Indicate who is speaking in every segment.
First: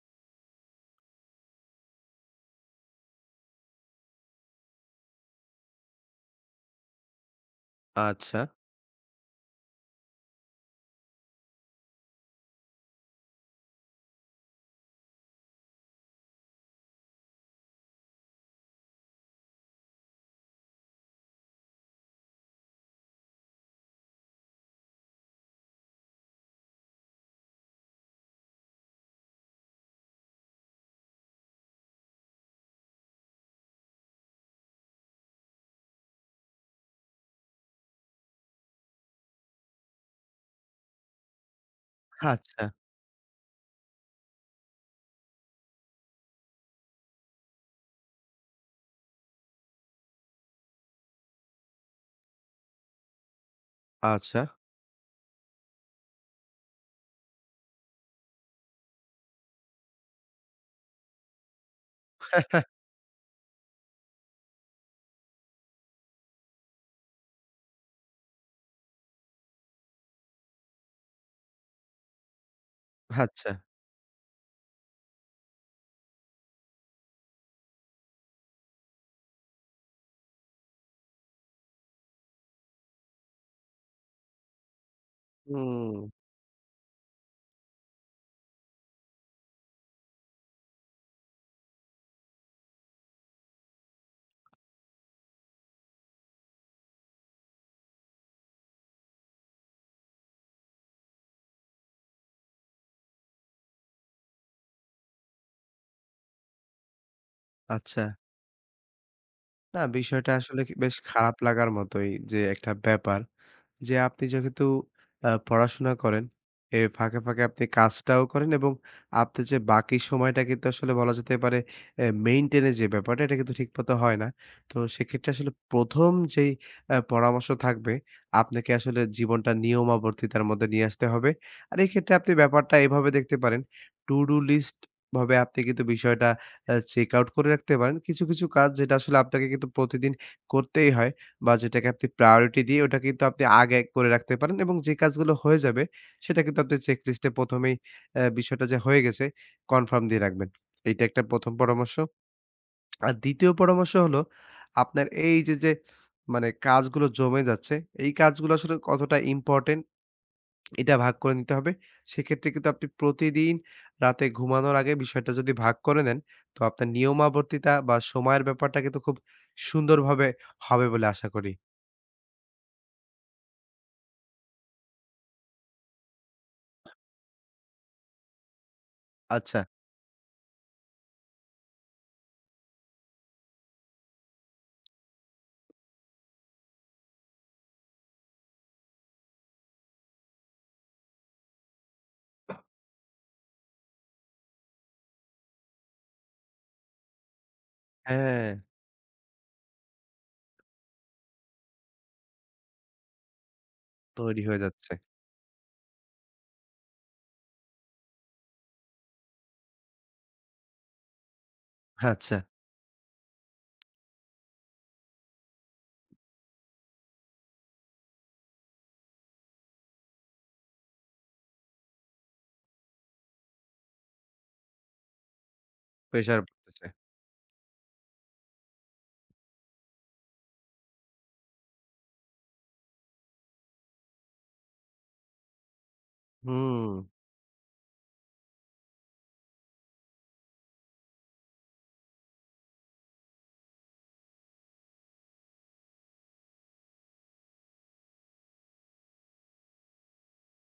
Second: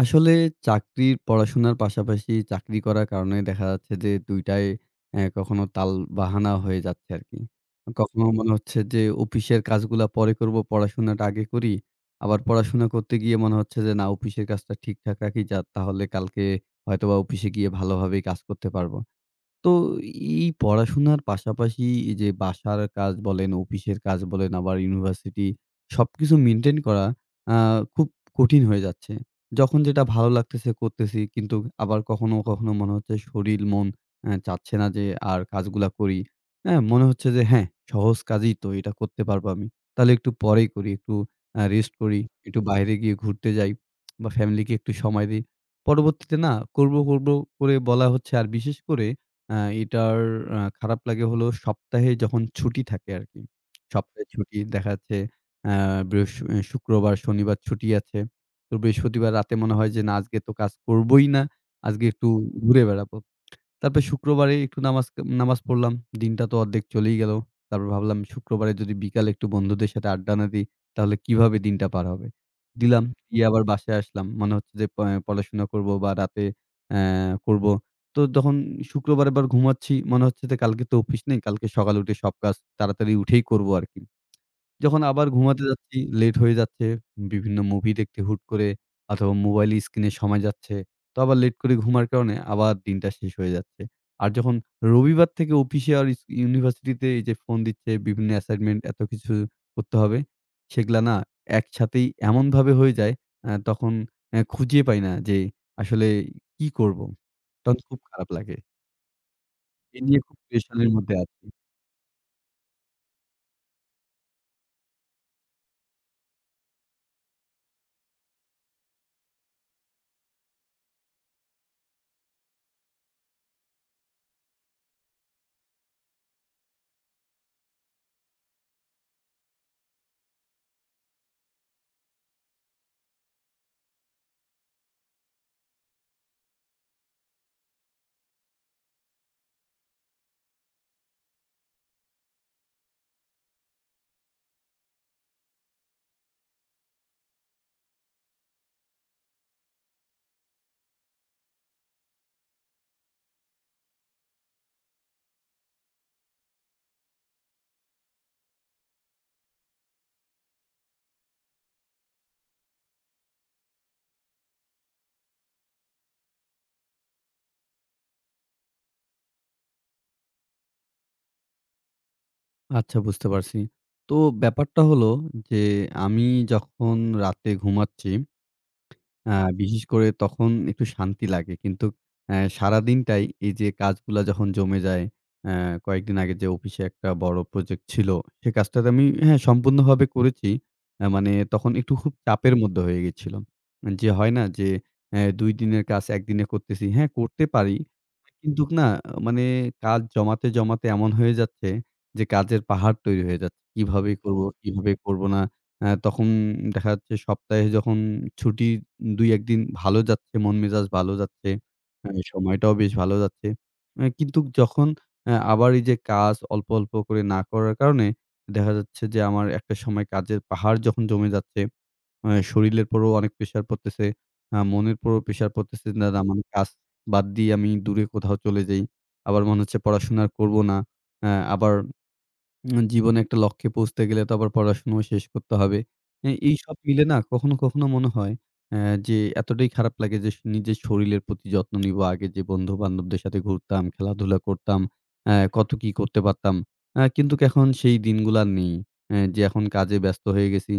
Speaker 1: আসলে চাকরির পড়াশোনার পাশাপাশি চাকরি করার কারণে দেখা যাচ্ছে যে ২ টায় কখনো তালবাহানা হয়ে যাচ্ছে আরকি। কখনো
Speaker 2: আচ্ছা,
Speaker 1: মনে হচ্ছে যে অফিসের কাজগুলা পরে করব, পড়াশোনাটা আগে করি। আবার পড়াশোনা করতে গিয়ে মনে হচ্ছে যে না অফিসের কাজটা ঠিকঠাক রাখি যা তাহলে কালকে হয়তোবা অফিসে গিয়ে ভালোভাবেই কাজ করতে পারব। তো এই পড়াশোনার পাশাপাশি এই যে বাসার কাজ বলেন, অফিসের কাজ বলেন, আবার ইউনিভার্সিটি সবকিছু মেইনটেইন করা আ খুব কঠিন হয়ে যাচ্ছে। যখন যেটা ভালো লাগতেছে করতেছি। কিন্তু আবার কখনো, কখনো মনে হচ্ছে শরীর মন চাচ্ছে না যে আর কাজগুলা করি। হ্যাঁ? মনে হচ্ছে যে হ্যাঁ, সহজ কাজই তো এটা করতে পারবো আমি। তাহলে একটু পরেই করি, একটু রেস্ট করি, একটু
Speaker 2: আচ্ছা,
Speaker 1: বাইরে গিয়ে ঘুরতে যাই বা ফ্যামিলিকে একটু সময় দেই। পরবর্তীতে না করব, করব করে বলা হচ্ছে আর বিশেষ করে আ এটার খারাপ লাগে হলো সপ্তাহে যখন ছুটি থাকে আরকি। সপ্তাহে
Speaker 2: আচ্ছা,
Speaker 1: ছুটি দেখা যাচ্ছে আ শুক্রবার, শনিবার ছুটি আছে। তো বৃহস্পতিবার রাতে মনে হয় যে, "না আজকে তো কাজ করবোই না। আজকে একটু ঘুরে বেড়াবো।" তারপরে শুক্রবারে একটু নামাজ পড়লাম। দিনটা তো অর্ধেক চলেই গেল। তারপর ভাবলাম শুক্রবারে যদি বিকালে একটু বন্ধুদের সাথে আড্ডা না দিই, তাহলে কিভাবে দিনটা পার হবে? দিলাম। দিয়ে
Speaker 2: আচ্ছা।
Speaker 1: আবার বাসায় আসলাম। মনে হচ্ছে যে পড়াশোনা করব বা রাতে অ্যা করব। তো তখন শুক্রবার আবার ঘুমাচ্ছি। মনে হচ্ছে যে কালকে তো অফিস নেই। কালকে সকালে উঠে সব কাজ তাড়াতাড়ি উঠেই করব আরকি। যখন আবার ঘুমাতে
Speaker 2: হুম,
Speaker 1: যাচ্ছি, লেট হয়ে যাচ্ছে। বিভিন্ন মুভি দেখতে হুট করে অথবা মোবাইল স্ক্রিনে সময় যাচ্ছে। তো আবার লেট করে ঘুমার কারণে আবার দিনটা শেষ হয়ে যাচ্ছে। আর যখন রবিবার থেকে অফিসে আর ইউনিভার্সিটিতে এই যে ফোন দিচ্ছে, বিভিন্ন অ্যাসাইনমেন্ট এত কিছু করতে হবে। সেগুলা না একসাথেই এমনভাবে হয়ে যায় তখন খুঁজে পাই না যে আসলে কি করব? তখন খুব
Speaker 2: আচ্ছা।
Speaker 1: খারাপ লাগে।
Speaker 2: না
Speaker 1: এ নিয়ে
Speaker 2: বিষয়টা
Speaker 1: খুব
Speaker 2: আসলে কি
Speaker 1: পেরেশানির
Speaker 2: বেশ
Speaker 1: মধ্যে
Speaker 2: খারাপ
Speaker 1: আছি।
Speaker 2: লাগার মতোই যে একটা ব্যাপার। যে আপনি যেহেতু পড়াশোনা করেন, এ ফাঁকে, ফাঁকে আপনি কাজটাও করেন এবং আপনার যে বাকি সময়টা কিন্তু আসলে বলা যেতে পারে এ মেইনটেইন এর যে ব্যাপারটা এটা কিন্তু ঠিকমতো হয় না। তো সেক্ষেত্রে আসলে ১ম যেই পরামর্শ থাকবে আপনাকে আসলে জীবনটা নিয়মাবর্তিতার মধ্যে নিয়ে আসতে হবে। আর এক্ষেত্রে আপনি ব্যাপারটা এভাবে দেখতে পারেন, to do list ভাবে আপনি কিন্তু বিষয়টা চেক আউট করে রাখতে পারেন। কিছু, কিছু কাজ যেটা আসলে আপনাকে কিন্তু প্রতিদিন করতেই হয়। বা যেটাকে আপনি priority দিয়ে ওটা কিন্তু আপনি আগে করে রাখতে পারেন এবং যে কাজগুলো হয়ে যাবে সেটা কিন্তু আপনি চেক লিস্টে ১ম এই বিষয়টা যে হয়ে গেছে কনফার্ম দিয়ে রাখবেন। এইটা একটা ১ম পরামর্শ। আর ২য় পরামর্শ হলো আপনার এই যে মানে কাজগুলো জমে যাচ্ছে, এই কাজগুলো আসলে কতটা ইম্পোর্টেন্ট এটা ভাগ করে নিতে হবে। সেক্ষেত্রে কিন্তু আপনি প্রতিদিন রাতে ঘুমানোর আগে বিষয়টা যদি ভাগ করে নেন, তো আপনার নিয়মাবর্তিতা বা সময়ের ব্যাপারটা কিন্তু খুব সুন্দরভাবে হবে বলে আশা করি।
Speaker 1: আচ্ছা বুঝতে পারছি। তো ব্যাপারটা হলো যে আমি যখন রাতে ঘুমাচ্ছি আ
Speaker 2: আচ্ছা।
Speaker 1: বিশেষ করে তখন একটু শান্তি লাগে। কিন্তু সারাদিনটাই এই যে কাজগুলা যখন জমে যায়, অ্যা কয়েকদিন আগে যে অফিসে একটা বড় প্রজেক্ট ছিল, সে কাজটাতে আমি হ্যাঁ, সম্পূর্ণভাবে করেছি। মানে তখন একটু খুব চাপের মধ্যে হয়ে গেছিল। যে হয় না যে ২ দিনের কাজ ১ দিনে করতেছি। হ্যাঁ, করতে পারি।
Speaker 2: হ্যাঁ,
Speaker 1: কিন্তু না মানে কাজ জমাতে, জমাতে এমন হয়ে যাচ্ছে যে কাজের পাহাড় তৈরি হয়ে যাচ্ছে। কিভাবে করব,
Speaker 2: তৈরি হয়ে যাচ্ছে।
Speaker 1: কিভাবে করব না। তখন দেখা যাচ্ছে সপ্তাহে যখন ছুটি ২-১ দিন ভালো যাচ্ছে, মন মেজাজ ভালো যাচ্ছে।
Speaker 2: আচ্ছা,
Speaker 1: সময়টাও বেশ ভালো যাচ্ছে। কিন্তু যখন আবার এই যে কাজ অল্প, অল্প করে না করার কারণে দেখা যাচ্ছে যে আমার একটা সময় কাজের পাহাড় যখন জমে যাচ্ছে, শরীরের উপরেও অনেক প্রেশার পড়তেছে, মনের উপরেও প্রেশার পড়তেছে। না, না
Speaker 2: প্রেশার
Speaker 1: মানে কাজ
Speaker 2: পড়তেছে।
Speaker 1: বাদ দিয়ে আমি দূরে কোথাও চলে যাই। আবার মনে হচ্ছে পড়াশোনা আর করব না। আবার জীবনে একটা লক্ষ্যে পৌঁছতে গেলে তো আবার পড়াশোনাও শেষ করতে হবে। এ এইসব
Speaker 2: হুম,
Speaker 1: মিলে না কখনো, কখনো মনে হয় অ্যা যে এতটাই খারাপ লাগে যে নিজের শরীরের প্রতি যত্ন নিব। আগে যে বন্ধু-বান্ধবদের সাথে ঘুরতাম, খেলাধুলা করতাম, কত কি করতে পারতাম। কিন্তু এখন সেই দিনগুলো আর নেই। যে এখন কাজে ব্যস্ত হয়ে গেছি।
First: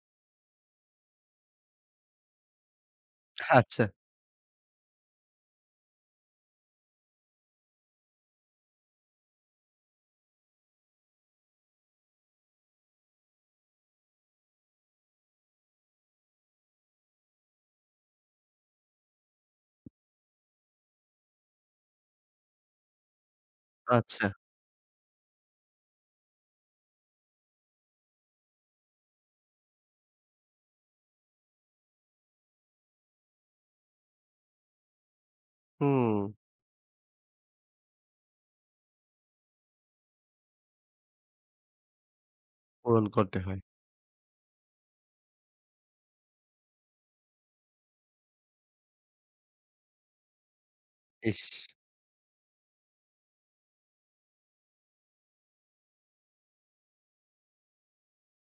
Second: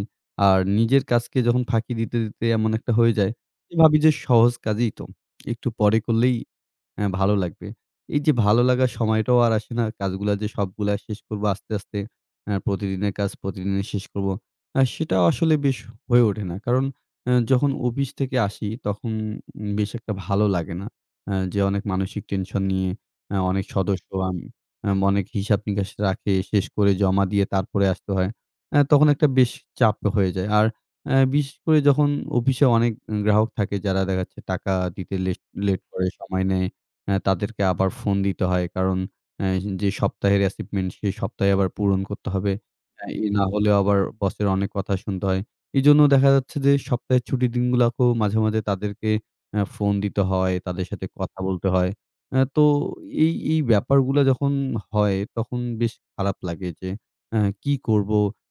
Speaker 1: আর নিজের কাজকে যখন ফাঁকি দিতে, দিতে এমন একটা হয়ে যায় যে
Speaker 2: আচ্ছা,
Speaker 1: ভাবি যে সহজ কাজই তো। একটু পরে করলেই হ্যাঁ, ভালো লাগবে। এই যে ভালো লাগার সময়টাও আর আসে না। কাজগুলা যে সবগুলা শেষ করবো আস্তে, আস্তে প্রতিদিনের কাজ প্রতিদিনে শেষ করব। সেটাও আসলে বেশ হয়ে ওঠে না। কারণ যখন অফিস থেকে আসি তখন বেশ একটা ভালো লাগে না। যে অনেক মানসিক টেনশন নিয়ে অনেক সদস্য
Speaker 2: আচ্ছা।
Speaker 1: আম আম অনেক হিসাব-নিকাশ রাখে, শেষ করে জমা দিয়ে তারপরে আসতে হয়। তখন একটা বেশ চাপ হয়ে যায়। আর বিশেষ করে যখন অফিসে অনেক গ্রাহক থাকে যারা দেখা যাচ্ছে টাকা দিতে লেট লেট করে,
Speaker 2: হুম,
Speaker 1: সময় নেয়। তাদেরকে আবার ফোন দিতে হয়। কারণ অ্যা যে সপ্তাহের অ্যাসাইনমেন্ট সেই সপ্তাহে আবার পূরণ করতে হবে।
Speaker 2: পূরণ
Speaker 1: এ
Speaker 2: করতে
Speaker 1: না
Speaker 2: হয়।
Speaker 1: হলে আবার বসের অনেক কথা শুনতে হয়। এজন্য দেখা যাচ্ছে যে সপ্তাহের ছুটির দিনগুলাকেও মাঝে, মাঝে তাদেরকে ফোন দিতে হয়, তাদের সাথে কথা
Speaker 2: ইস!
Speaker 1: বলতে হয়। তো এই, এই ব্যাপারগুলা যখন হয় তখন বেশ খারাপ লাগে যে কি করব?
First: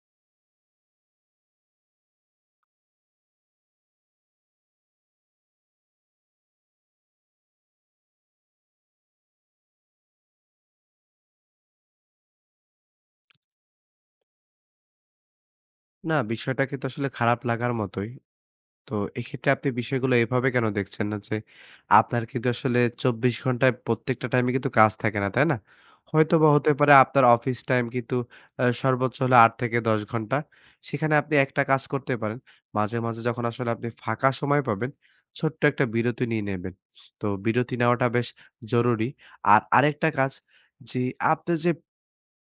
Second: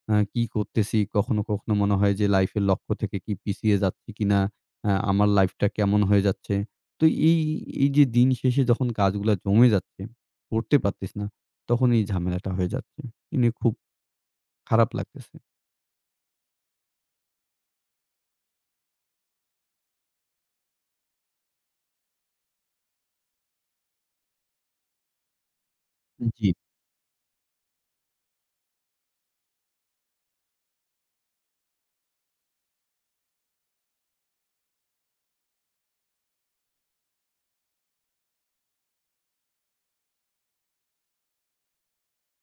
Speaker 1: কি করতেছি? কখনো, কখনো মনে হয় যে লাইফের লক্ষ্য থেকে কি পিছিয়ে যাচ্ছি কিনা? আমার লাইফটা কেমন হয়ে যাচ্ছে? তো এই, এই যে দিন শেষে যখন কাজগুলা জমে যাচ্ছে, করতে পারতেছি না, তখন এই ঝামেলাটা হয়ে যাচ্ছে। এ নিয়ে খুব খারাপ লাগতেছে।
Speaker 2: না বিষয়টা কিন্তু আসলে খারাপ লাগার মতোই। তো এক্ষেত্রে আপনি বিষয়গুলো এভাবে কেন দেখছেন না যে, আপনার কিন্তু আসলে ২৪ ঘন্টায় প্রত্যেকটা টাইমে কিন্তু কাজ থাকে না, তাই না?
Speaker 1: জি,
Speaker 2: হয়তোবা হতে পারে আপনার অফিস টাইম কিন্তু সর্বোচ্চ হলো ৮ থেকে ১০ ঘন্টা। সেখানে আপনি একটা কাজ করতে পারেন। মাঝে, মাঝে যখন আসলে আপনি ফাঁকা সময় পাবেন, ছোট্ট একটা বিরতি নিয়ে নেবেন। তো বিরতি নেওয়াটা বেশ জরুরি। আর আরেকটা কাজ যে, আপনার যে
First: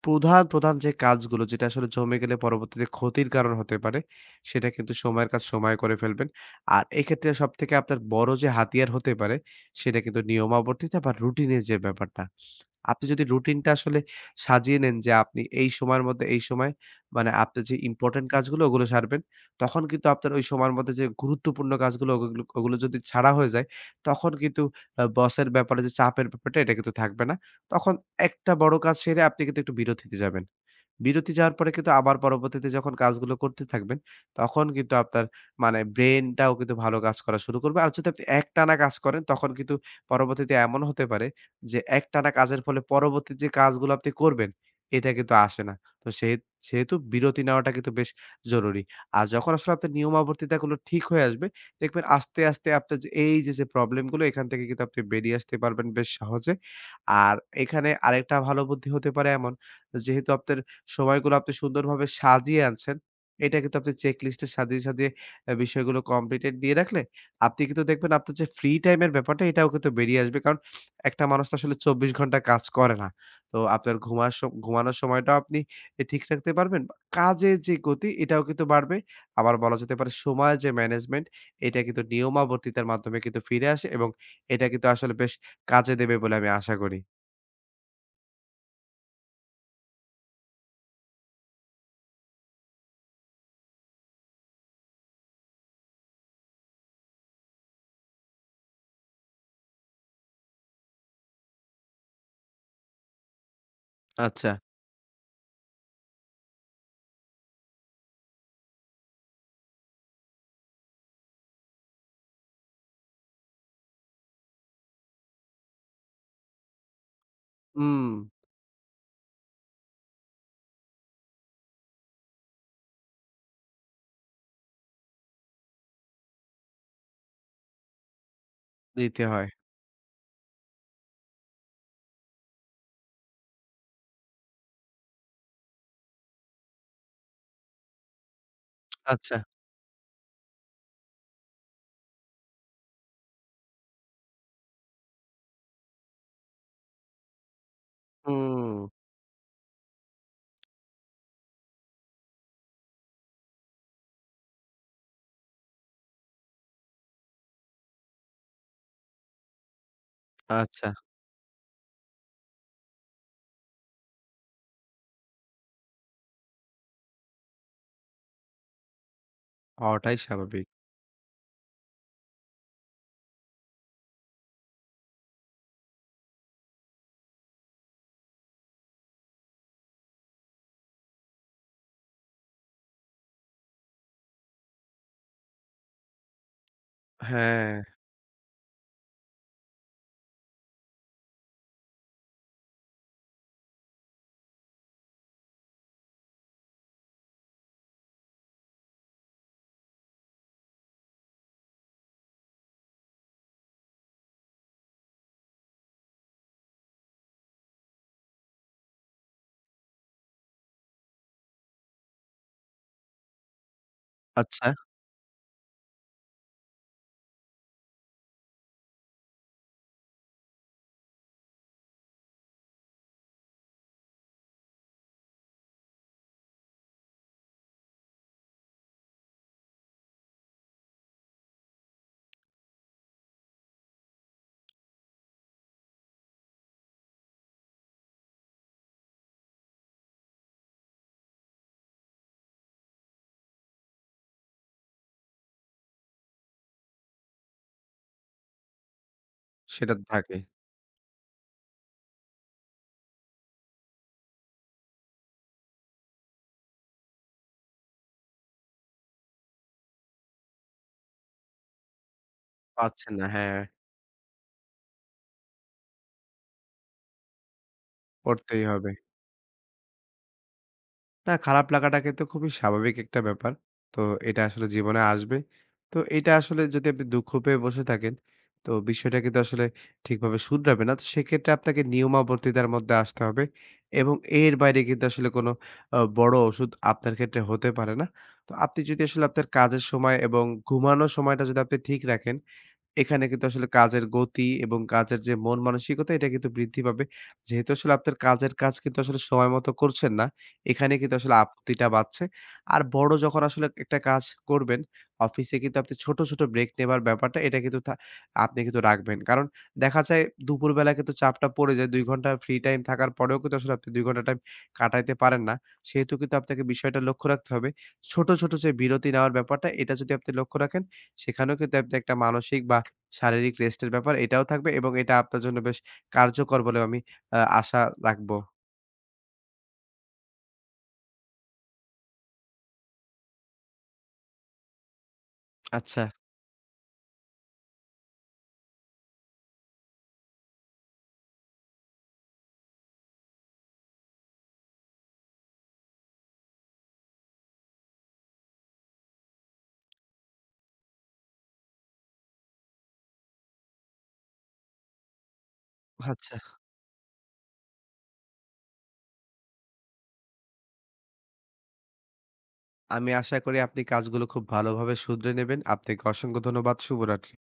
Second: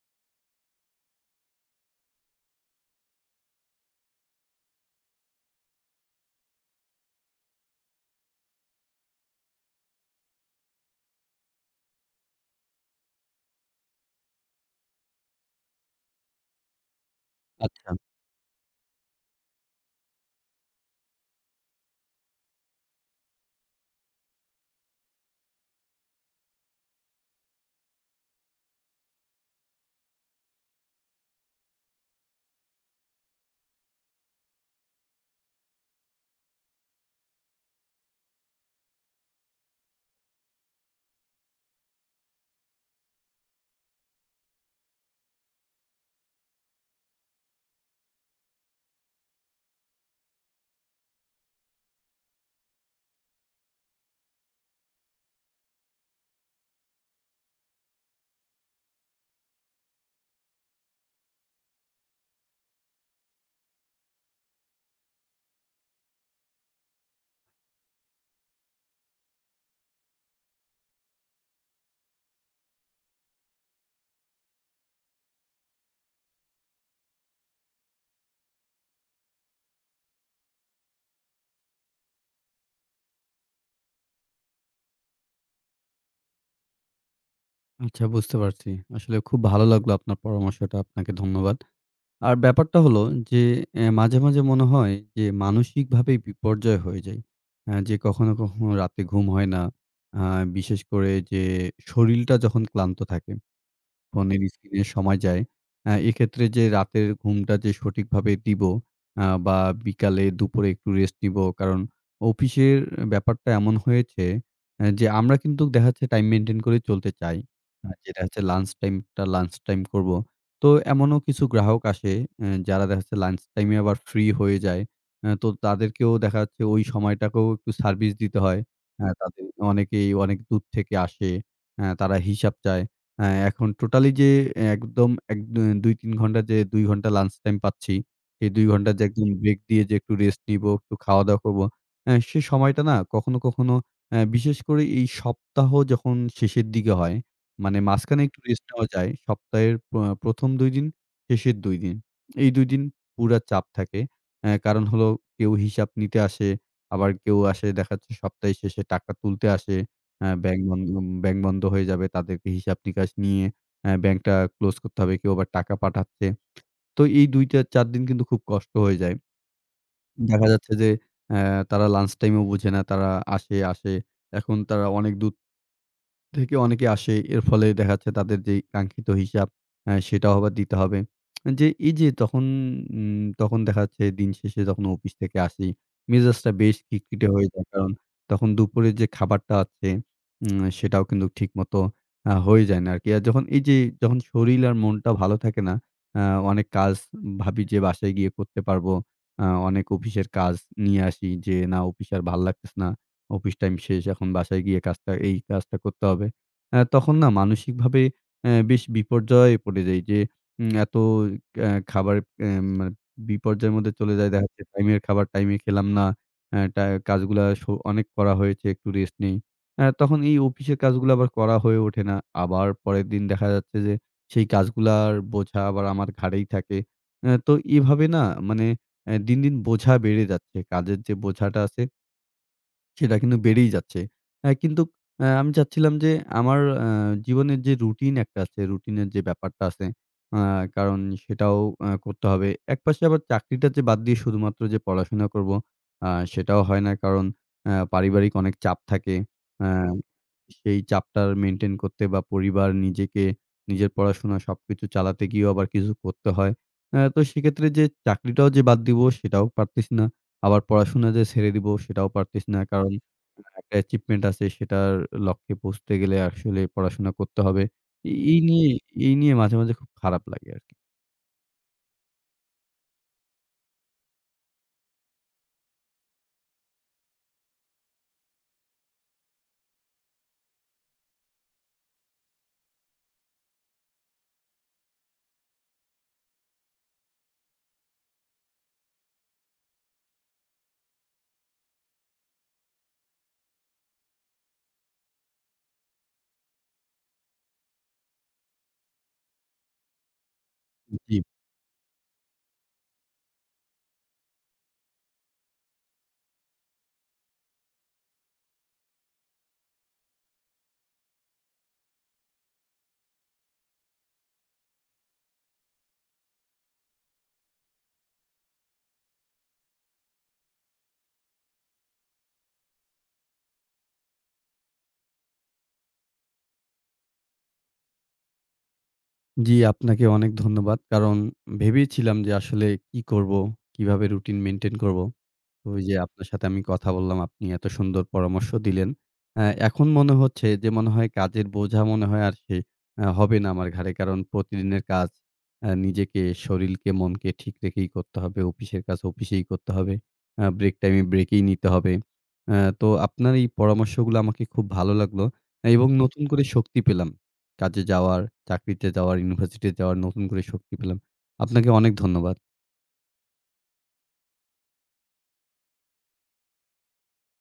Speaker 2: প্রধান, প্রধান যে কাজগুলো যেটা আসলে জমে গেলে পরবর্তীতে ক্ষতির কারণ হতে পারে, সেটা কিন্তু সময়ের কাজ সময়ে করে ফেলবেন। আর এক্ষেত্রে সবথেকে আপনার বড় যে হাতিয়ার হতে পারে, সেটা কিন্তু নিয়মাবর্তিতা বা রুটিনের যে ব্যাপারটা। আপনি যদি রুটিনটা আসলে সাজিয়ে নেন যে আপনি এই সময়ের মধ্যে এই সময় মানে আপনার যে
Speaker 1: আচ্ছা।
Speaker 2: ইম্পোর্টেন্ট কাজগুলো ওগুলো সারবেন। তখন কিন্তু আপনার ওই সময়ের মধ্যে যে গুরুত্বপূর্ণ কাজগুলো ওগুলো ওগুলো যদি ছাড়া হয়ে যায় তখন কিন্তু বসের ব্যাপারে যে চাপের ব্যাপারটা এটা কিন্তু থাকবে না। তখন একটা বড় কাজ সেরে আপনি কিন্তু একটু বিরতিতে যাবেন। বিরতি যাওয়ার পরে কিন্তু আবার পরবর্তীতে যখন কাজগুলো করতে থাকবেন, তখন কিন্তু আপনার মানে ব্রেইনটাও কিন্তু ভালো কাজ করা শুরু করবে। আর যদি আপনি একটানা কাজ করেন, তখন কিন্তু পরবর্তীতে এমন হতে পারে যে, একটানা কাজের ফলে পরবর্তী যে কাজগুলো আপনি করবেন, এটা কিন্তু আসে না। তো সেহেতু বিরতি নেওয়াটা কিন্তু বেশ জরুরি। আর যখন আসলে আপনার নিয়মাবর্তিতাগুলো ঠিক হয়ে আসবে, দেখবেন আস্তে, আস্তে আপনার যে এই যে প্রবলেমগুলো, এখান থেকে কিন্তু আপনি বেরিয়ে আসতে পারবেন বেশ সহজে। আর এখানে আরেকটা ভালো বুদ্ধি হতে পারে এমন, যেহেতু আপনার সময়গুলো আপনি সুন্দরভাবে সাজিয়ে আনছেন। এটা কিন্তু আপনি চেক লিস্টে সাজিয়ে, সাজিয়ে বিষয়গুলো কমপ্লিটেড দিয়ে রাখলে, আপনি কিন্তু দেখবেন আপনার যে ফ্রি টাইম এর ব্যাপারটা এটাও কিন্তু বেরিয়ে আসবে। কারণ একটা মানুষ তো আসলে ২৪ ঘন্টা কাজ করে না। তো আপনার ঘুমার স ঘুমানোর সময়টাও আপনি এ ঠিক রাখতে পারবেন। বা কাজের যে গতি এটাও কিন্তু বাড়বে। আবার বলা যেতে পারে সময়ের যে ম্যানেজমেন্ট এটা কিন্তু নিয়মাবর্তিতার মাধ্যমে কিন্তু ফিরে আসে এবং এটা কিন্তু আসলে বেশ কাজে দেবে বলে আমি আশা করি।
Speaker 1: আচ্ছা বুঝতে পারছি। আসলে খুব ভালো লাগলো আপনার পরামর্শটা। আপনাকে ধন্যবাদ। আর ব্যাপারটা হলো যে মাঝে, মাঝে মনে হয় যে মানসিকভাবেই বিপর্যয় হয়ে যাই। যে কখনো, কখনো রাতে ঘুম হয় না। আ বিশেষ করে যে শরীলটা যখন ক্লান্ত থাকে। ফোনের
Speaker 2: আচ্ছা।
Speaker 1: স্ক্রিনে সময় যায়। এক্ষেত্রে যে রাতের ঘুমটা যে সঠিকভাবে দিবো বা বিকালে দুপুরে একটু রেস্ট নিবো। কারণ অফিসের ব্যাপারটা এমন হয়েছে যে আমরা কিন্তু দেখা যাচ্ছে টাইম মেইনটেইন করে চলতে চাই।
Speaker 2: হুম,
Speaker 1: যেটা হচ্ছে লাঞ্চ টাইমটা লাঞ্চ টাইম করবো। তো এমনও কিছু গ্রাহক আসে যারা দেখা যাচ্ছে লাঞ্চ টাইমে আবার ফ্রি হয়ে যায়। তো তাদেরকেও দেখা যাচ্ছে ওই সময়টাকেও একটু সার্ভিস দিতে হয়।
Speaker 2: দিতে
Speaker 1: তাদের
Speaker 2: হয়।
Speaker 1: অনেকেই অনেক দূর থেকে আসে। তারা হিসাব চায়। হ্যাঁ, এখন টোটালি যে একদম এক দু ২-৩ ঘন্টা যে ২ ঘন্টা লাঞ্চ টাইম পাচ্ছি, এই ২ ঘন্টা যে একদম
Speaker 2: আচ্ছা।
Speaker 1: ব্রেক দিয়ে যে একটু রেস্ট নিবো, একটু খাওয়া-দাওয়া করবো। সে সময়টা না কখনো, কখনো বিশেষ করে এই সপ্তাহ যখন শেষের দিকে হয়, মানে মাঝখানে একটু রেস্ট
Speaker 2: হুম,
Speaker 1: নেওয়া যায়। সপ্তাহের ১ম ২ দিন, শেষের ২ দিন। এই ২ দিন পুরা চাপ থাকে। কারণ হলো কেউ হিসাব নিতে আসে, আবার কেউ আসে দেখা যাচ্ছে সপ্তাহের শেষে টাকা তুলতে আসে। অ্যা ব্যাংক
Speaker 2: আচ্ছা,
Speaker 1: বন্ধ ব্যাংক বন্ধ হয়ে যাবে। তাদেরকে হিসাব-নিকাশ নিয়ে ব্যাংকটা ক্লোজ করতে হবে। কেউ আবার টাকা পাঠাচ্ছে। তো এই ২-৪ দিন কিন্তু খুব কষ্ট হয়ে যায়।
Speaker 2: হওয়াটাই
Speaker 1: দেখা
Speaker 2: স্বাভাবিক।
Speaker 1: যাচ্ছে যে অ্যা তারা লাঞ্চ টাইমেও বুঝে না। তারা আসে, আসে। এখন তারা অনেক দূর থেকে অনেকে আসে। এর ফলে দেখা যাচ্ছে তাদের যেই কাঙ্ক্ষিত হিসাব সেটাও আবার দিতে হবে। যে এই যে তখন তখন দেখা যাচ্ছে দিন শেষে যখন অফিস থেকে আসি, মেজাজটা বেশ খিটখিটে হয়ে যায়।
Speaker 2: হ্যাঁ,
Speaker 1: কারণ তখন দুপুরের যে খাবারটা আছে সেটাও কিন্তু ঠিকমতো হয়ে যায় না আরকি। আর যখন এই যে যখন শরীর আর মনটা ভালো থাকে না, আ অনেক কাজ ভাবি যে বাসায় গিয়ে করতে পারবো। অনেক অফিসের কাজ নিয়ে আসি যে না অফিস আর ভাল লাগতেছে না। অফিস টাইম শেষ। এখন বাসায় গিয়ে এই কাজটা করতে হবে। তখন না মানসিকভাবে বেশ বিপর্যয়ে পড়ে যাই যে এত খাবার অ্যা মানে বিপর্যয়ের মধ্যে চলে যায়। দেখা যাচ্ছে
Speaker 2: আচ্ছা
Speaker 1: টাইমের খাবার টাইমে খেলাম না। আ টা কাজগুলা স অনেক করা হয়েছে, একটু রেস্ট নেই। তখন এই অফিসের কাজগুলো আবার করা হয়ে ওঠে না। আবার পরের দিন দেখা যাচ্ছে যে সেই কাজগুলার বোঝা আবার আমার ঘাড়েই থাকে। তো এভাবে না মানে দিন, দিন বোঝা বেড়ে যাচ্ছে। কাজের যে বোঝাটা আছে সেটা কিন্তু বেড়েই যাচ্ছে। অ্যা কিন্তু অ্যা আমি চাচ্ছিলাম যে আমার আ জীবনের যে রুটিন একটা আছে, রুটিনের যে ব্যাপারটা আছে, আ কারণ সেটাও করতে হবে। একপাশে আবার চাকরিটা যে বাদ দিয়ে শুধুমাত্র যে পড়াশোনা করব, সেটাও হয় না। কারণ পারিবারিক অনেক চাপ থাকে। আ
Speaker 2: সেটা তো থাকে।
Speaker 1: সেই চাপটার মেইনটেইন করতে বা পরিবার, নিজেকে, নিজের পড়াশোনা সবকিছু চালাতে গিয়েও আবার কিছু করতে হয়। তো সেক্ষেত্রে যে চাকরিটাও যে বাদ দিব, সেটাও পারতেছি না। আবার পড়াশোনা যে ছেড়ে দিব সেটাও পারতেছি না। কারণ
Speaker 2: পারছেন না, হ্যাঁ,
Speaker 1: একটা অ্যাচিভমেন্ট আছে সেটার লক্ষ্যে পৌঁছতে গেলে আসলে পড়াশোনা করতে হবে। এই এই
Speaker 2: করতেই
Speaker 1: নিয়ে
Speaker 2: হবে।
Speaker 1: এই নিয়ে মাঝে, মাঝে খুব খারাপ লাগে আরকি।
Speaker 2: না খারাপ লাগাটা কিন্তু খুবই স্বাভাবিক একটা ব্যাপার। তো এটা আসলে জীবনে আসবে। তো এটা আসলে যদি আপনি দুঃখ পেয়ে বসে থাকেন, তো বিষয়টা কিন্তু আসলে ঠিকভাবে শুধরাবে না। তো সেক্ষেত্রে আপনাকে নিয়মাবর্তিতার মধ্যে আসতে হবে এবং এর বাইরে কিন্তু আসলে কোনো বড় ওষুধ আপনার ক্ষেত্রে হতে পারে না। তো আপনি যদি আসলে আপনার কাজের সময় এবং ঘুমানোর সময়টা যদি আপনি ঠিক রাখেন এখানে কিন্তু আসলে কাজের গতি এবং কাজের যে মন মানসিকতা এটা কিন্তু বৃদ্ধি পাবে। যেহেতু আসলে আপনার কাজের কাজ কিন্তু আসলে সময় মতো করছেন না, এখানে কিন্তু
Speaker 1: জি।
Speaker 2: আসলে আপত্তিটা বাড়ছে। আর বড় যখন আসলে একটা কাজ করবেন, অফিসে কিন্তু আপনি ছোট, ছোট ব্রেক নেবার ব্যাপারটা এটা কিন্তু আপনি কিন্তু রাখবেন। কারণ দেখা যায় দুপুরবেলা কিন্তু চাপটা পড়ে যায়। ২ ঘন্টা ফ্রি টাইম থাকার পরেও কিন্তু আসলে আপনি ২ ঘন্টা টাইম কাটাইতে পারেন না। সেহেতু কিন্তু আপনাকে বিষয়টা লক্ষ্য রাখতে হবে। ছোট, ছোট যে বিরতি নেওয়ার ব্যাপারটা এটা যদি আপনি লক্ষ্য রাখেন, সেখানেও কিন্তু আপনি একটা মানসিক বা শারীরিক রেস্টের ব্যাপার এটাও থাকবে এবং এটা আপনার জন্য বেশ কার্যকর বলেও আমি আশা রাখবো।
Speaker 1: জি, আপনাকে অনেক ধন্যবাদ। কারণ ভেবেছিলাম যে আসলে কি করব? কিভাবে রুটিন মেইনটেইন করব? তো ওই যে
Speaker 2: আচ্ছা।
Speaker 1: আপনার সাথে আমি কথা বললাম, আপনি এত সুন্দর পরামর্শ দিলেন। এখন মনে হচ্ছে যে মনে হয় কাজের বোঝা মনে হয় আর সে আ হবে না আমার ঘাড়ে। কারণ প্রতিদিনের কাজ নিজেকে, শরীরকে, মনকে ঠিক রেখেই করতে হবে। অফিসের কাজ অফিসেই করতে হবে। ব্রেক টাইমে ব্রেকেই নিতে হবে। তো আপনার এই পরামর্শগুলো আমাকে খুব ভালো লাগলো এবং নতুন
Speaker 2: আচ্ছা।
Speaker 1: করে শক্তি পেলাম। কাজে যাওয়ার, চাকরিতে যাওয়ার, ইউনিভার্সিটি যাওয়ার নতুন করে শক্তি পেলাম। আপনাকে অনেক ধন্যবাদ।
Speaker 2: আমি আশা করি আপনি কাজগুলো খুব ভালোভাবে শুধরে নেবেন। আপনাকে অসংখ্য ধন্যবাদ। শুভরাত্রি।